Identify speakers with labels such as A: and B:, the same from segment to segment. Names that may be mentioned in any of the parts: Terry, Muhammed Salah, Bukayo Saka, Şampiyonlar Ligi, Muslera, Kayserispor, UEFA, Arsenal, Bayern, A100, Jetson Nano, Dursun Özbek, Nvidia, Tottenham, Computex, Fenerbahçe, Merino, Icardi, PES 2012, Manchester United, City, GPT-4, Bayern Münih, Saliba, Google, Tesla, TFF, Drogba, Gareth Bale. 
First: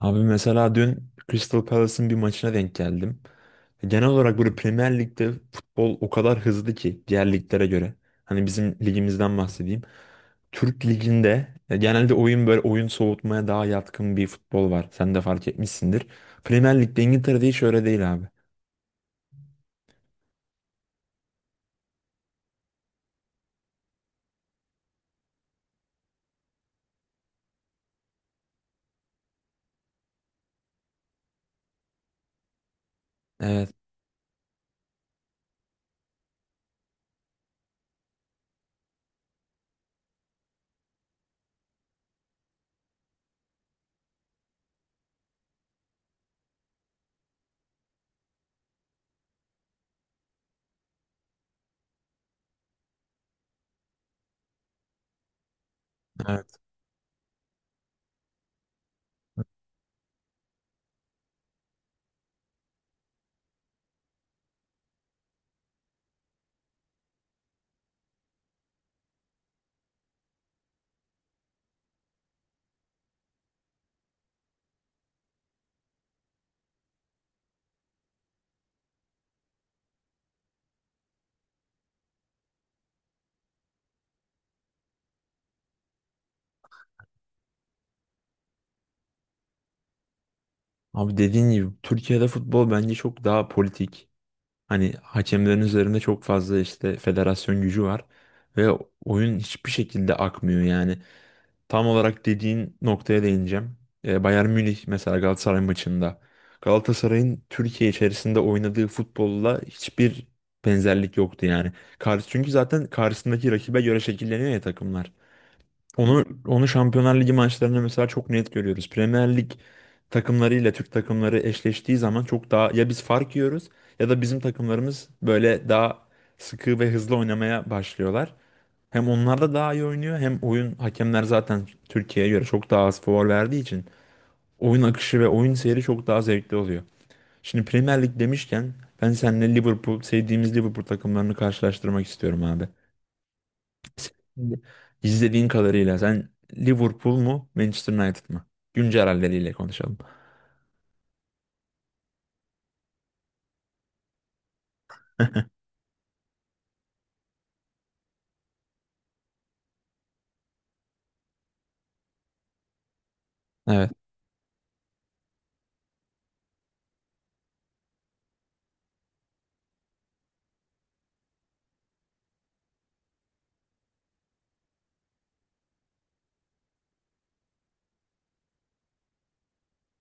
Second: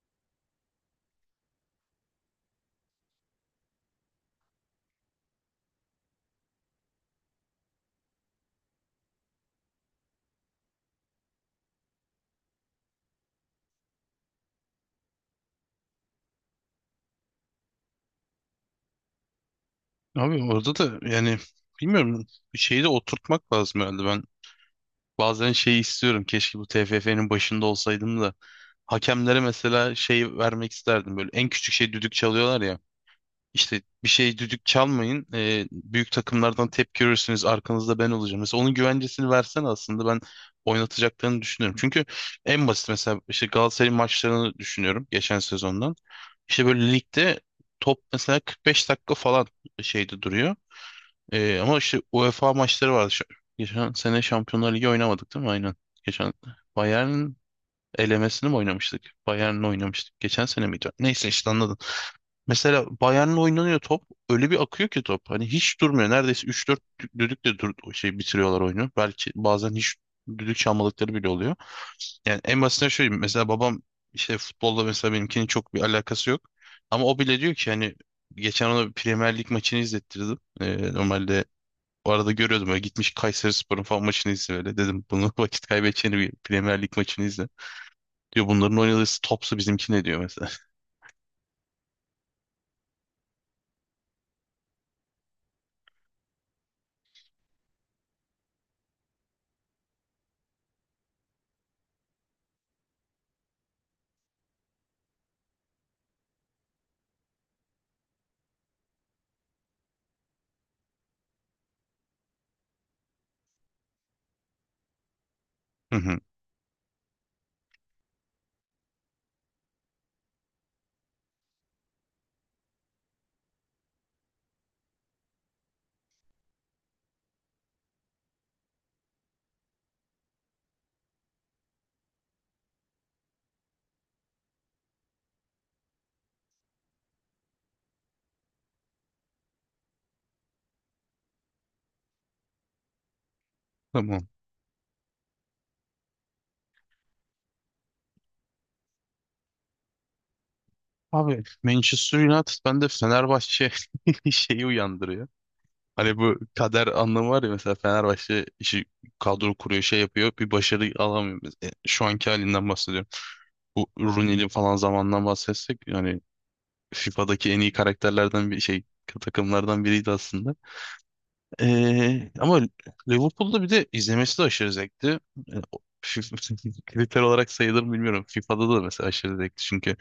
A: Abi mesela dün Crystal Palace'ın bir maçına denk geldim. Genel olarak böyle Premier Lig'de futbol o kadar hızlı ki diğer liglere göre. Hani bizim ligimizden bahsedeyim. Türk Ligi'nde genelde oyun böyle oyun soğutmaya daha yatkın bir futbol var. Sen de fark etmişsindir. Premier Lig'de İngiltere'de hiç öyle değil abi.
B: Abi orada da yani bilmiyorum bir şeyi de oturtmak lazım herhalde. Ben bazen şeyi istiyorum. Keşke bu TFF'nin başında olsaydım da hakemlere mesela şey vermek isterdim. Böyle en küçük şey düdük çalıyorlar ya.
A: Evet,
B: İşte bir şey düdük çalmayın. Büyük takımlardan tepki görürsünüz. Arkanızda ben olacağım. Mesela onun güvencesini versen aslında ben oynatacaklarını düşünüyorum. Çünkü en basit mesela işte Galatasaray'ın maçlarını düşünüyorum geçen sezondan. İşte böyle ligde top mesela 45 dakika falan şeyde duruyor. Ama işte UEFA maçları vardı. Geçen sene Şampiyonlar Ligi oynamadık değil mi? Aynen. Geçen
A: evet.
B: Bayern'in elemesini mi oynamıştık? Bayern'le oynamıştık. Geçen sene miydi? Neyse işte anladın. Mesela Bayern'le oynanıyor top. Öyle bir akıyor ki top. Hani hiç durmuyor. Neredeyse üç dört düdükle dur şey bitiriyorlar oyunu. Belki bazen hiç düdük çalmadıkları bile oluyor. Yani en basitinden şöyle diyeyim. Mesela babam işte futbolda mesela benimkinin çok bir alakası yok. Ama o bile diyor ki hani geçen ona bir Premier Lig maçını izlettirdim. Normalde o arada görüyordum öyle gitmiş Kayserispor'un falan maçını izle öyle. Dedim bunu vakit kaybedeceğini bir Premier Lig maçını izle. Diyor bunların oynadığı topsu bizimki ne diyor mesela.
A: Abi dediğin gibi Türkiye'de futbol bence çok daha politik. Hani hakemlerin üzerinde çok fazla işte federasyon gücü var ve oyun hiçbir şekilde akmıyor yani. Tam olarak dediğin noktaya değineceğim. Bayern Münih mesela Galatasaray maçında Galatasaray'ın Türkiye içerisinde oynadığı futbolla hiçbir benzerlik yoktu yani. Karşı, çünkü zaten karşısındaki rakibe göre şekilleniyor ya takımlar.
B: Hı hı.
A: Onu Şampiyonlar Ligi maçlarında mesela çok net görüyoruz. Premier Lig takımlarıyla Türk takımları eşleştiği zaman çok daha ya biz fark yiyoruz ya da bizim takımlarımız böyle daha sıkı ve hızlı oynamaya başlıyorlar. Hem onlar da daha iyi oynuyor hem oyun hakemler zaten Türkiye'ye göre çok daha az faul verdiği için oyun akışı ve oyun seyri çok daha zevkli oluyor. Şimdi Premier Lig demişken ben seninle Liverpool sevdiğimiz Liverpool takımlarını karşılaştırmak istiyorum abi.
B: Tamam.
A: Şimdi İzlediğin kadarıyla sen Liverpool mu Manchester United mı? Güncel halleriyle konuşalım.
B: Abi Manchester United bende Fenerbahçe şeyi uyandırıyor. Hani bu kader anlamı var ya mesela Fenerbahçe işi kadro kuruyor şey yapıyor bir başarı alamıyor. Mesela, şu anki halinden bahsediyorum. Bu
A: Evet,
B: Rooney'li falan zamandan bahsetsek yani FIFA'daki en iyi karakterlerden bir şey takımlardan biriydi aslında. Ama Liverpool'da bir de izlemesi de aşırı zevkti. Ee, o- Kriter olarak sayılır mı bilmiyorum. FIFA'da da mesela aşırı zevkti. Çünkü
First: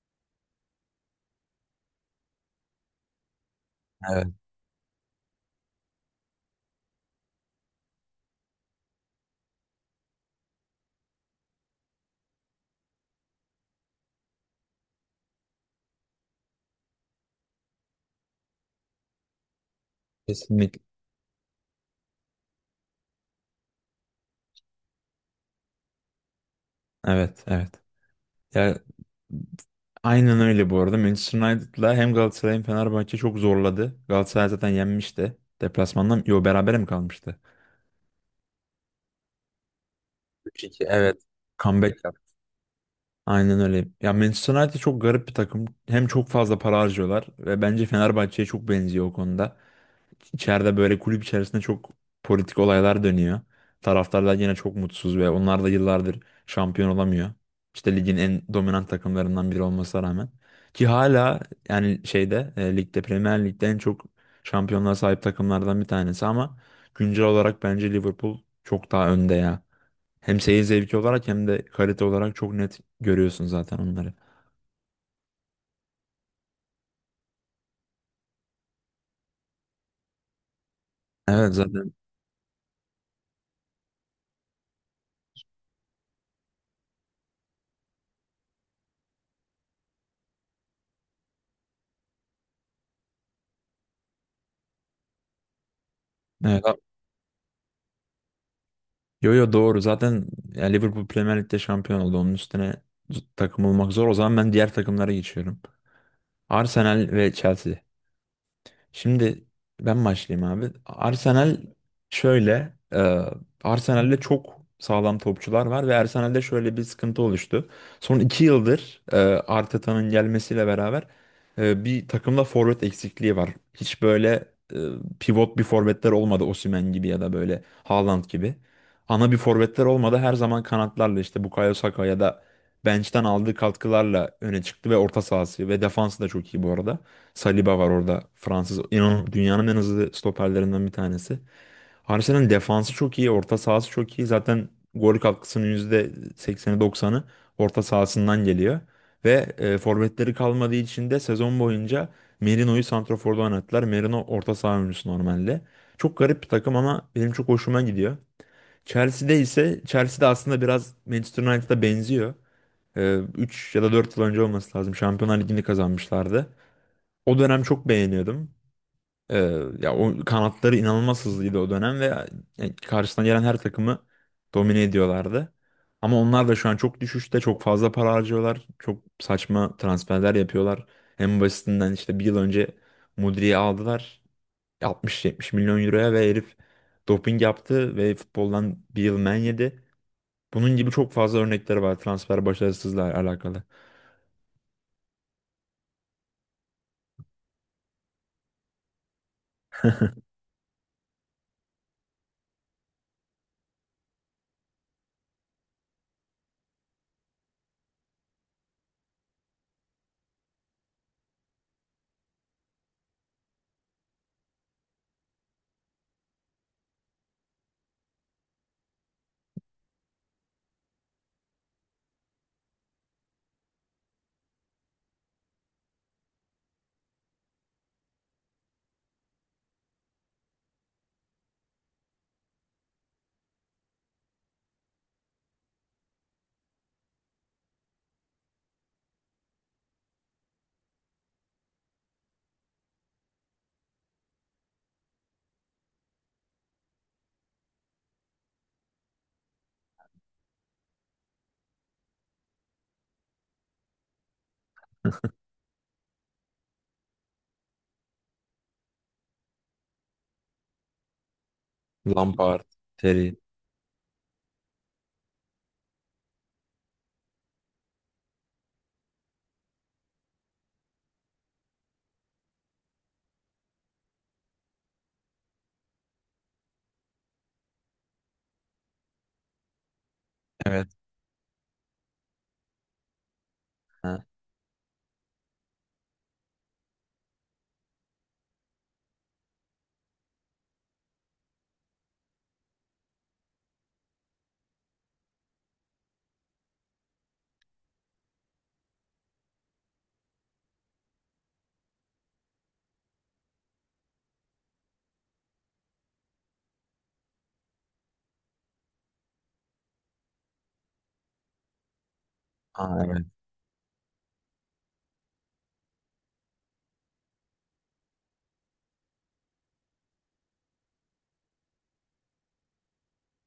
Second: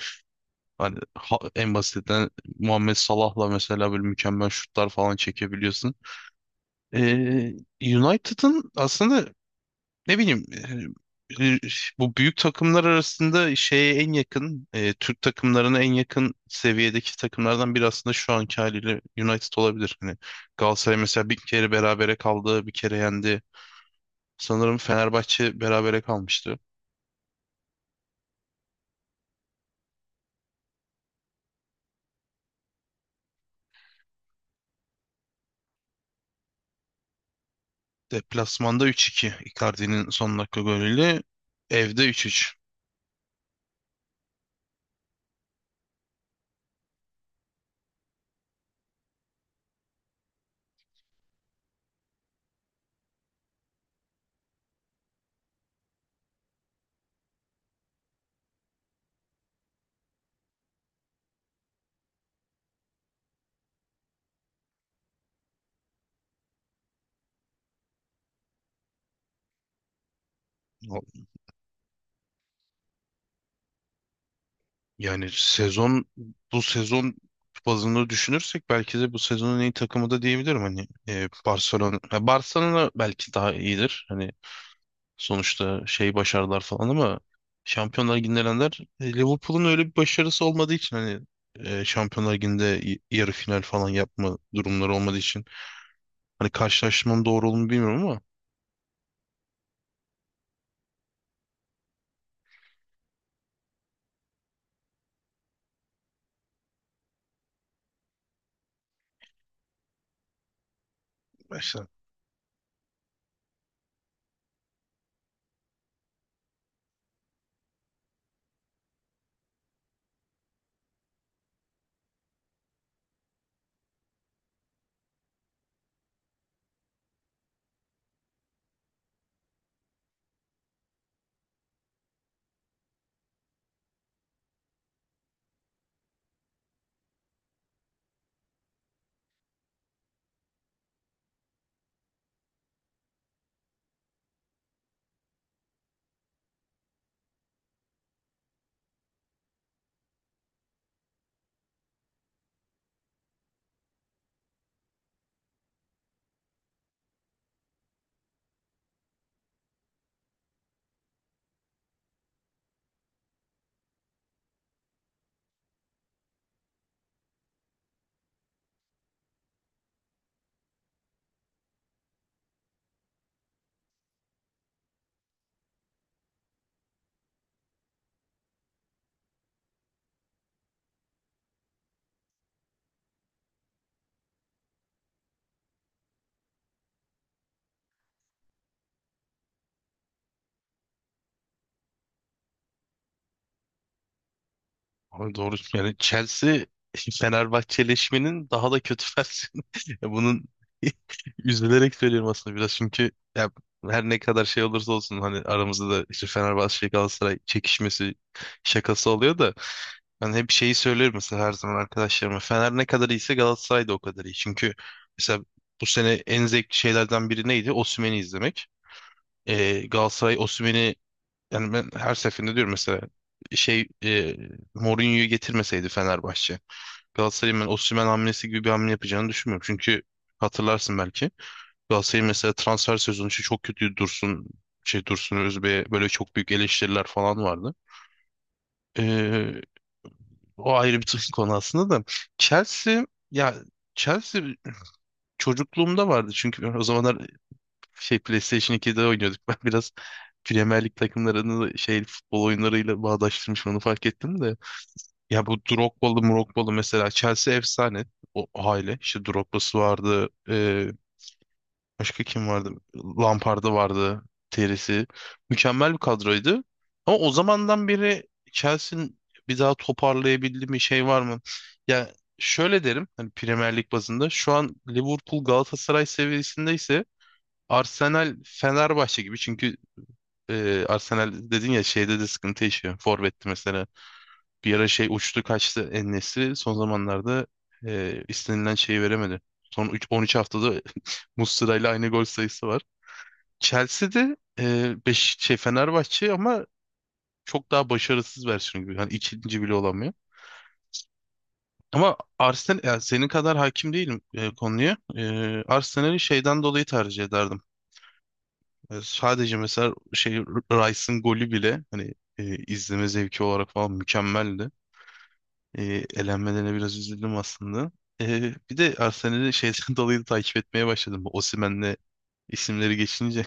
B: hani en basitinden Muhammed Salah'la mesela böyle
A: evet.
B: mükemmel şutlar falan çekebiliyorsun. Ee, United'ın aslında ne bileyim e, e, bu büyük takımlar arasında şeye en yakın Türk takımlarına en yakın seviyedeki takımlardan biri aslında şu anki haliyle United olabilir. Hani
A: Kesinlikle.
B: Galatasaray mesela bir kere berabere kaldı, bir kere yendi. Sanırım Fenerbahçe berabere kalmıştı.
A: Evet, evet. Ya aynen öyle bu arada. Manchester United'la hem Galatasaray hem Fenerbahçe çok zorladı. Galatasaray zaten yenmişti. Deplasmandan yo berabere mi kalmıştı?
B: Deplasmanda 3-2 Icardi'nin son dakika
A: 3-2 evet.
B: golüyle
A: Comeback
B: evde
A: yaptı.
B: 3-3.
A: Aynen öyle. Ya Manchester United çok garip bir takım. Hem çok fazla para harcıyorlar ve bence Fenerbahçe'ye çok benziyor o konuda. İçeride böyle kulüp içerisinde çok politik olaylar dönüyor. Taraftarlar yine çok mutsuz ve onlar da yıllardır şampiyon olamıyor. İşte ligin en dominant takımlarından biri olmasına rağmen. Ki hala yani şeyde ligde Premier Lig'de en çok şampiyonluğa sahip takımlardan bir tanesi ama güncel olarak bence Liverpool çok daha önde ya. Hem seyir zevki olarak hem de kalite olarak çok net görüyorsun zaten onları.
B: Yani sezon bu sezon bazında düşünürsek belki de bu sezonun en iyi takımı da diyebilirim hani
A: Evet zaten.
B: Barcelona Barcelona belki daha iyidir. Hani sonuçta şey başarılar falan ama Şampiyonlar Ligi'nde elenenler Liverpool'un öyle bir başarısı olmadığı için hani Şampiyonlar Ligi'nde yarı final falan yapma durumları olmadığı için hani
A: Evet,
B: karşılaştırmanın doğru olduğunu bilmiyorum ama
A: yo yo doğru. Zaten ya Liverpool Premier Lig'de şampiyon oldu. Onun üstüne takım olmak zor. O zaman ben diğer takımlara geçiyorum. Arsenal ve Chelsea. Şimdi ben başlayayım abi. Arsenal
B: işte.
A: şöyle, Arsenal'de çok sağlam topçular var ve Arsenal'de şöyle bir sıkıntı oluştu. Son iki yıldır Arteta'nın gelmesiyle beraber bir takımda forvet eksikliği var. Hiç böyle e, pivot bir forvetler olmadı Osimhen gibi ya da böyle Haaland gibi. Ana bir forvetler olmadı. Her zaman kanatlarla işte Bukayo Saka ya da bench'ten aldığı katkılarla öne çıktı ve orta sahası ve defansı da çok iyi bu arada. Saliba var orada Fransız. İnanın dünyanın en hızlı stoperlerinden bir tanesi. Arsenal'in defansı çok iyi, orta sahası çok iyi. Zaten gol katkısının %80'i %90'ı orta sahasından geliyor. Ve forvetleri kalmadığı için de sezon boyunca Merino'yu santraforda oynattılar. Merino orta saha oyuncusu normalde. Çok garip bir takım ama benim çok hoşuma gidiyor. Chelsea'de ise Chelsea'de aslında biraz Manchester United'a benziyor. 3 ya da 4 yıl önce olması lazım. Şampiyonlar Ligi'ni kazanmışlardı. O dönem çok beğeniyordum. Ee, ya o kanatları inanılmaz hızlıydı o dönem ve yani karşısına gelen her takımı domine ediyorlardı. Ama onlar da şu an çok düşüşte, çok fazla para harcıyorlar. Çok saçma transferler yapıyorlar. En basitinden işte bir yıl önce Mudri'yi aldılar 60-70 milyon euroya ve herif doping yaptı ve futboldan bir yıl men yedi. Bunun gibi çok fazla örnekleri var transfer başarısızlıkla alakalı.
B: Abi doğru yani Chelsea Fenerbahçeleşmenin daha da kötü. Ya bunun üzülerek söylüyorum aslında biraz çünkü ya her ne kadar şey olursa olsun hani aramızda da işte Fenerbahçe şey Galatasaray çekişmesi şakası oluyor da ben hep şeyi söylüyorum mesela her zaman arkadaşlarıma Fener ne kadar iyiyse Galatasaray da o kadar iyi. Çünkü mesela bu sene en zevkli şeylerden biri neydi? Osimhen'i izlemek. Galatasaray Osimhen'i yani ben her seferinde diyorum mesela şey Mourinho'yu getirmeseydi Fenerbahçe Galatasaray'ın ben Osimhen hamlesi gibi bir hamle yapacağını düşünmüyorum. Çünkü hatırlarsın belki. Galatasaray'ın mesela transfer sezonu için çok kötü Dursun şey Dursun Özbek'e böyle çok büyük eleştiriler falan vardı. Ee, O ayrı bir konu aslında da. Chelsea ya Chelsea çocukluğumda vardı çünkü o zamanlar şey PlayStation 2'de oynuyorduk. Ben biraz Premier Lig takımlarını şey futbol oyunlarıyla bağdaştırmışım onu fark ettim de. Ya bu Drogba'lı Mrogba'lı mesela Chelsea efsane o aile. İşte Drogba'sı vardı. Başka kim
A: Lampard,
B: vardı?
A: Terry.
B: Lampard'ı vardı. Terisi. Mükemmel bir kadroydu. Ama o zamandan beri Chelsea'nin bir daha toparlayabildiği bir şey var mı? Ya şöyle derim hani Premier Lig bazında şu an Liverpool Galatasaray seviyesinde ise Arsenal Fenerbahçe gibi çünkü
A: Evet.
B: Arsenal dedin ya şeyde de sıkıntı yaşıyor. Forvet'ti mesela.
A: Ha,
B: Bir ara şey uçtu kaçtı en son zamanlarda istenilen şeyi veremedi. Son 13 haftada Muslera ile aynı gol sayısı var. Chelsea'de beş, şey Fenerbahçe ama çok daha başarısız versiyonu gibi. Yani ikinci bile olamıyor. Ama Arsenal yani senin kadar hakim değilim konuya. Arsenal'i şeyden dolayı tercih ederdim. Sadece mesela şey Rice'ın golü bile hani izleme
A: ha,
B: zevki olarak falan mükemmeldi. E, Elenmelerine biraz üzüldüm aslında. Bir de Arsenal'i şeyden dolayı da takip etmeye başladım. Bu Osimhen'le isimleri geçince.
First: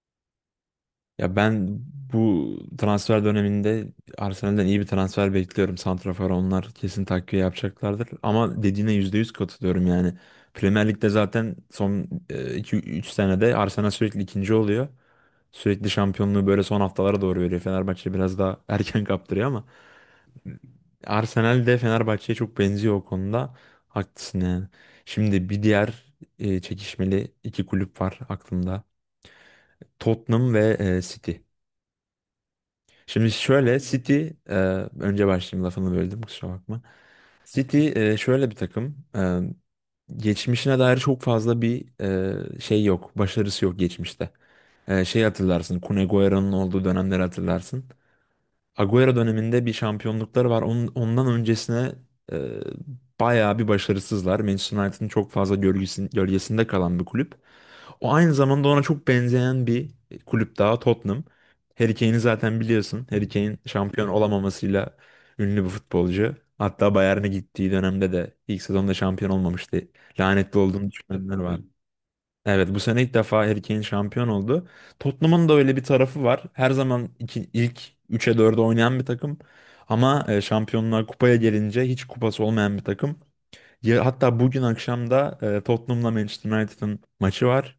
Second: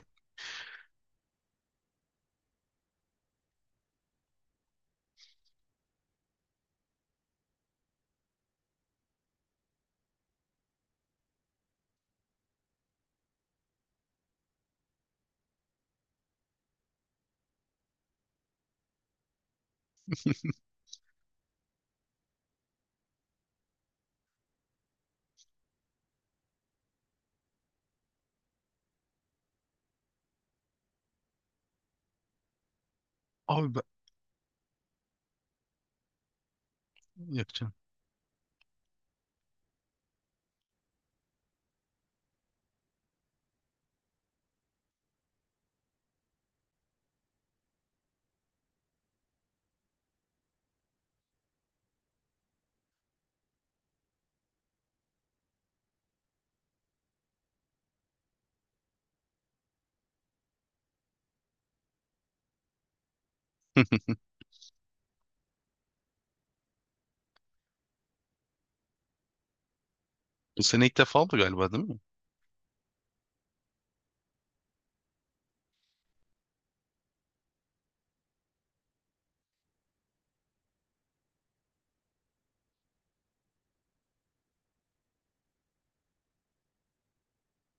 A: ya ben bu transfer döneminde Arsenal'den iyi bir transfer bekliyorum. Santrafor onlar kesin takviye yapacaklardır. Ama dediğine %100 katılıyorum yani. Premier Lig'de zaten son iki üç senede Arsenal sürekli ikinci oluyor. Sürekli şampiyonluğu böyle son haftalara doğru veriyor. Fenerbahçe biraz daha erken kaptırıyor ama Arsenal de Fenerbahçe'ye çok benziyor o konuda. Haklısın yani. Şimdi bir diğer çekişmeli iki kulüp var aklımda. Tottenham ve City. Şimdi
B: Abi
A: şöyle
B: ben
A: Önce başlayayım lafını böldüm kusura bakma.
B: yapacağım.
A: City şöyle bir takım. Geçmişine dair çok fazla bir şey yok. Başarısı yok geçmişte. Şey hatırlarsın. Kun Agüero'nun olduğu dönemleri hatırlarsın. Agüero döneminde bir şampiyonlukları var. Onun, ondan öncesine e, bayağı bir başarısızlar. Manchester United'ın çok fazla gölgesinde kalan bir kulüp. O aynı zamanda ona çok benzeyen bir kulüp daha Tottenham. Harry Kane'i zaten biliyorsun. Harry Kane şampiyon olamamasıyla ünlü bir futbolcu. Hatta Bayern'e gittiği dönemde de ilk sezonda şampiyon olmamıştı. Lanetli
B: Bu sene
A: olduğunu
B: ilk defa
A: düşünenler
B: oldu
A: var.
B: galiba değil mi?
A: Evet bu sene ilk defa Harry Kane şampiyon oldu. Tottenham'ın da öyle bir tarafı var. Her zaman ilk üçe 4'e oynayan bir takım. Ama şampiyonlar kupaya gelince hiç kupası olmayan bir takım. Ya, hatta bugün akşam da Tottenham'la Manchester United'ın maçı var.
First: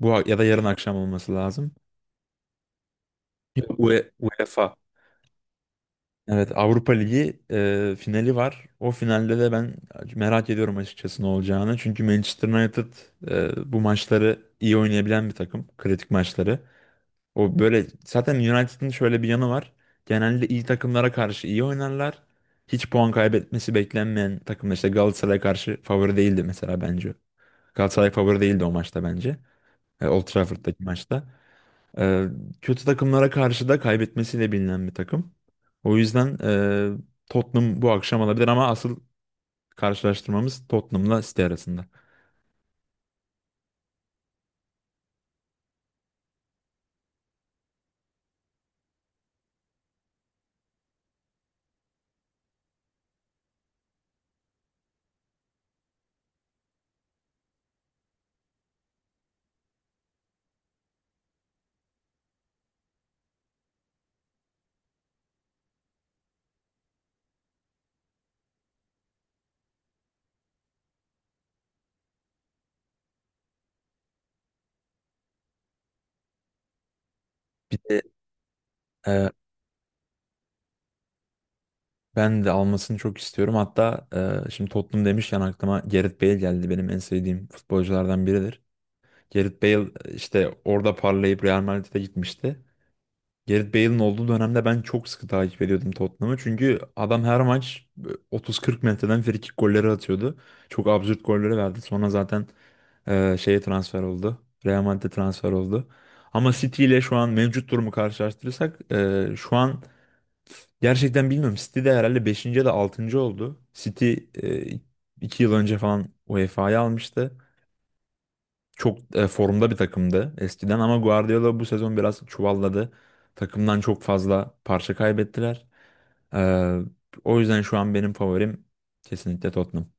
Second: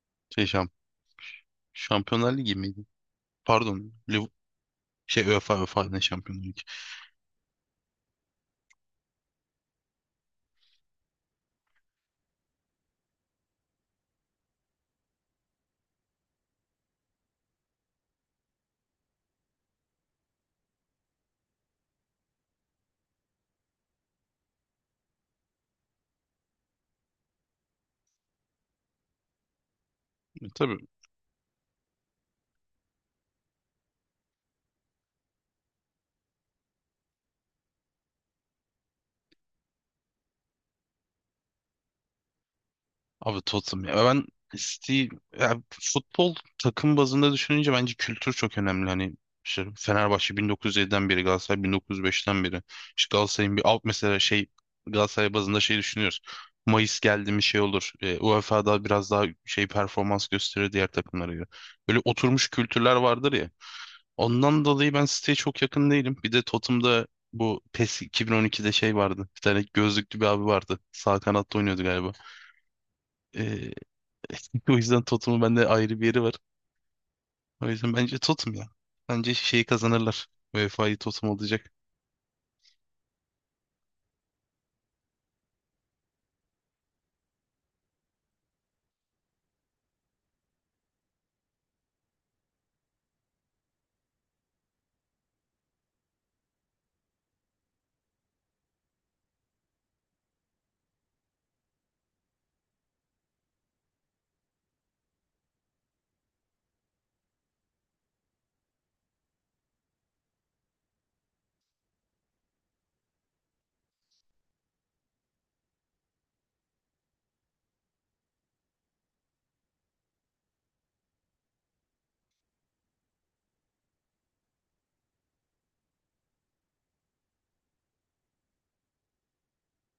A: Bu ya da
B: Şey
A: yarın akşam olması lazım.
B: Şampiyonlar Ligi miydi? Pardon.
A: UEFA.
B: Şey UEFA, UEFA ne, Şampiyonlar
A: Evet
B: Ligi.
A: Avrupa Ligi finali var. O finalde de ben merak ediyorum açıkçası ne olacağını. Çünkü Manchester United bu maçları iyi oynayabilen bir takım. Kritik maçları. O böyle zaten United'ın şöyle bir yanı var. Genelde iyi takımlara karşı iyi oynarlar. Hiç puan kaybetmesi beklenmeyen takımda işte Galatasaray'a karşı favori değildi mesela bence. Galatasaray favori değildi o maçta bence. E, Old Trafford'daki
B: Tabii
A: maçta. Ee, kötü takımlara karşı da kaybetmesiyle bilinen bir takım. O yüzden Tottenham bu akşam alabilir ama asıl karşılaştırmamız Tottenham'la City arasında.
B: abi Tottenham ya. Ben City ya futbol takım bazında düşününce bence kültür çok önemli. Hani işte Fenerbahçe 1907'den beri, Galatasaray 1905'ten beri. İşte Galatasaray'ın bir alt mesela şey Galatasaray bazında şey düşünüyoruz. Mayıs geldi mi şey olur. UEFA'da biraz daha şey performans gösterir diğer takımlara göre. Böyle oturmuş kültürler vardır ya. Ondan dolayı ben siteye çok yakın değilim. Bir de Totem'da bu PES 2012'de şey vardı. Bir tane gözlüklü bir abi vardı. Sağ kanatta oynuyordu galiba. Ee, O yüzden Totem'ın bende ayrı bir yeri var. O
A: Bir
B: yüzden
A: de
B: bence Totem ya.
A: e,
B: Bence şeyi kazanırlar. UEFA'yı Totem alacak.
A: ben de almasını çok istiyorum. Hatta şimdi Tottenham demişken aklıma Gareth Bale geldi. Benim en sevdiğim futbolculardan biridir. Gareth Bale işte orada parlayıp Real Madrid'e gitmişti. Gareth Bale'in olduğu dönemde ben çok sıkı takip ediyordum Tottenham'ı. Çünkü adam her maç 30-40 metreden frikik golleri atıyordu. Çok absürt golleri verdi. Sonra zaten şeye transfer oldu. Real Madrid'e transfer oldu. Ama City ile şu an mevcut durumu karşılaştırırsak şu an gerçekten bilmiyorum. City de herhalde beşinci ya da 6. oldu. City e, 2 yıl önce falan UEFA'yı almıştı. Çok formda bir takımdı eskiden ama Guardiola bu sezon biraz çuvalladı. Takımdan çok fazla parça kaybettiler. Ee, o yüzden şu an benim favorim kesinlikle Tottenham.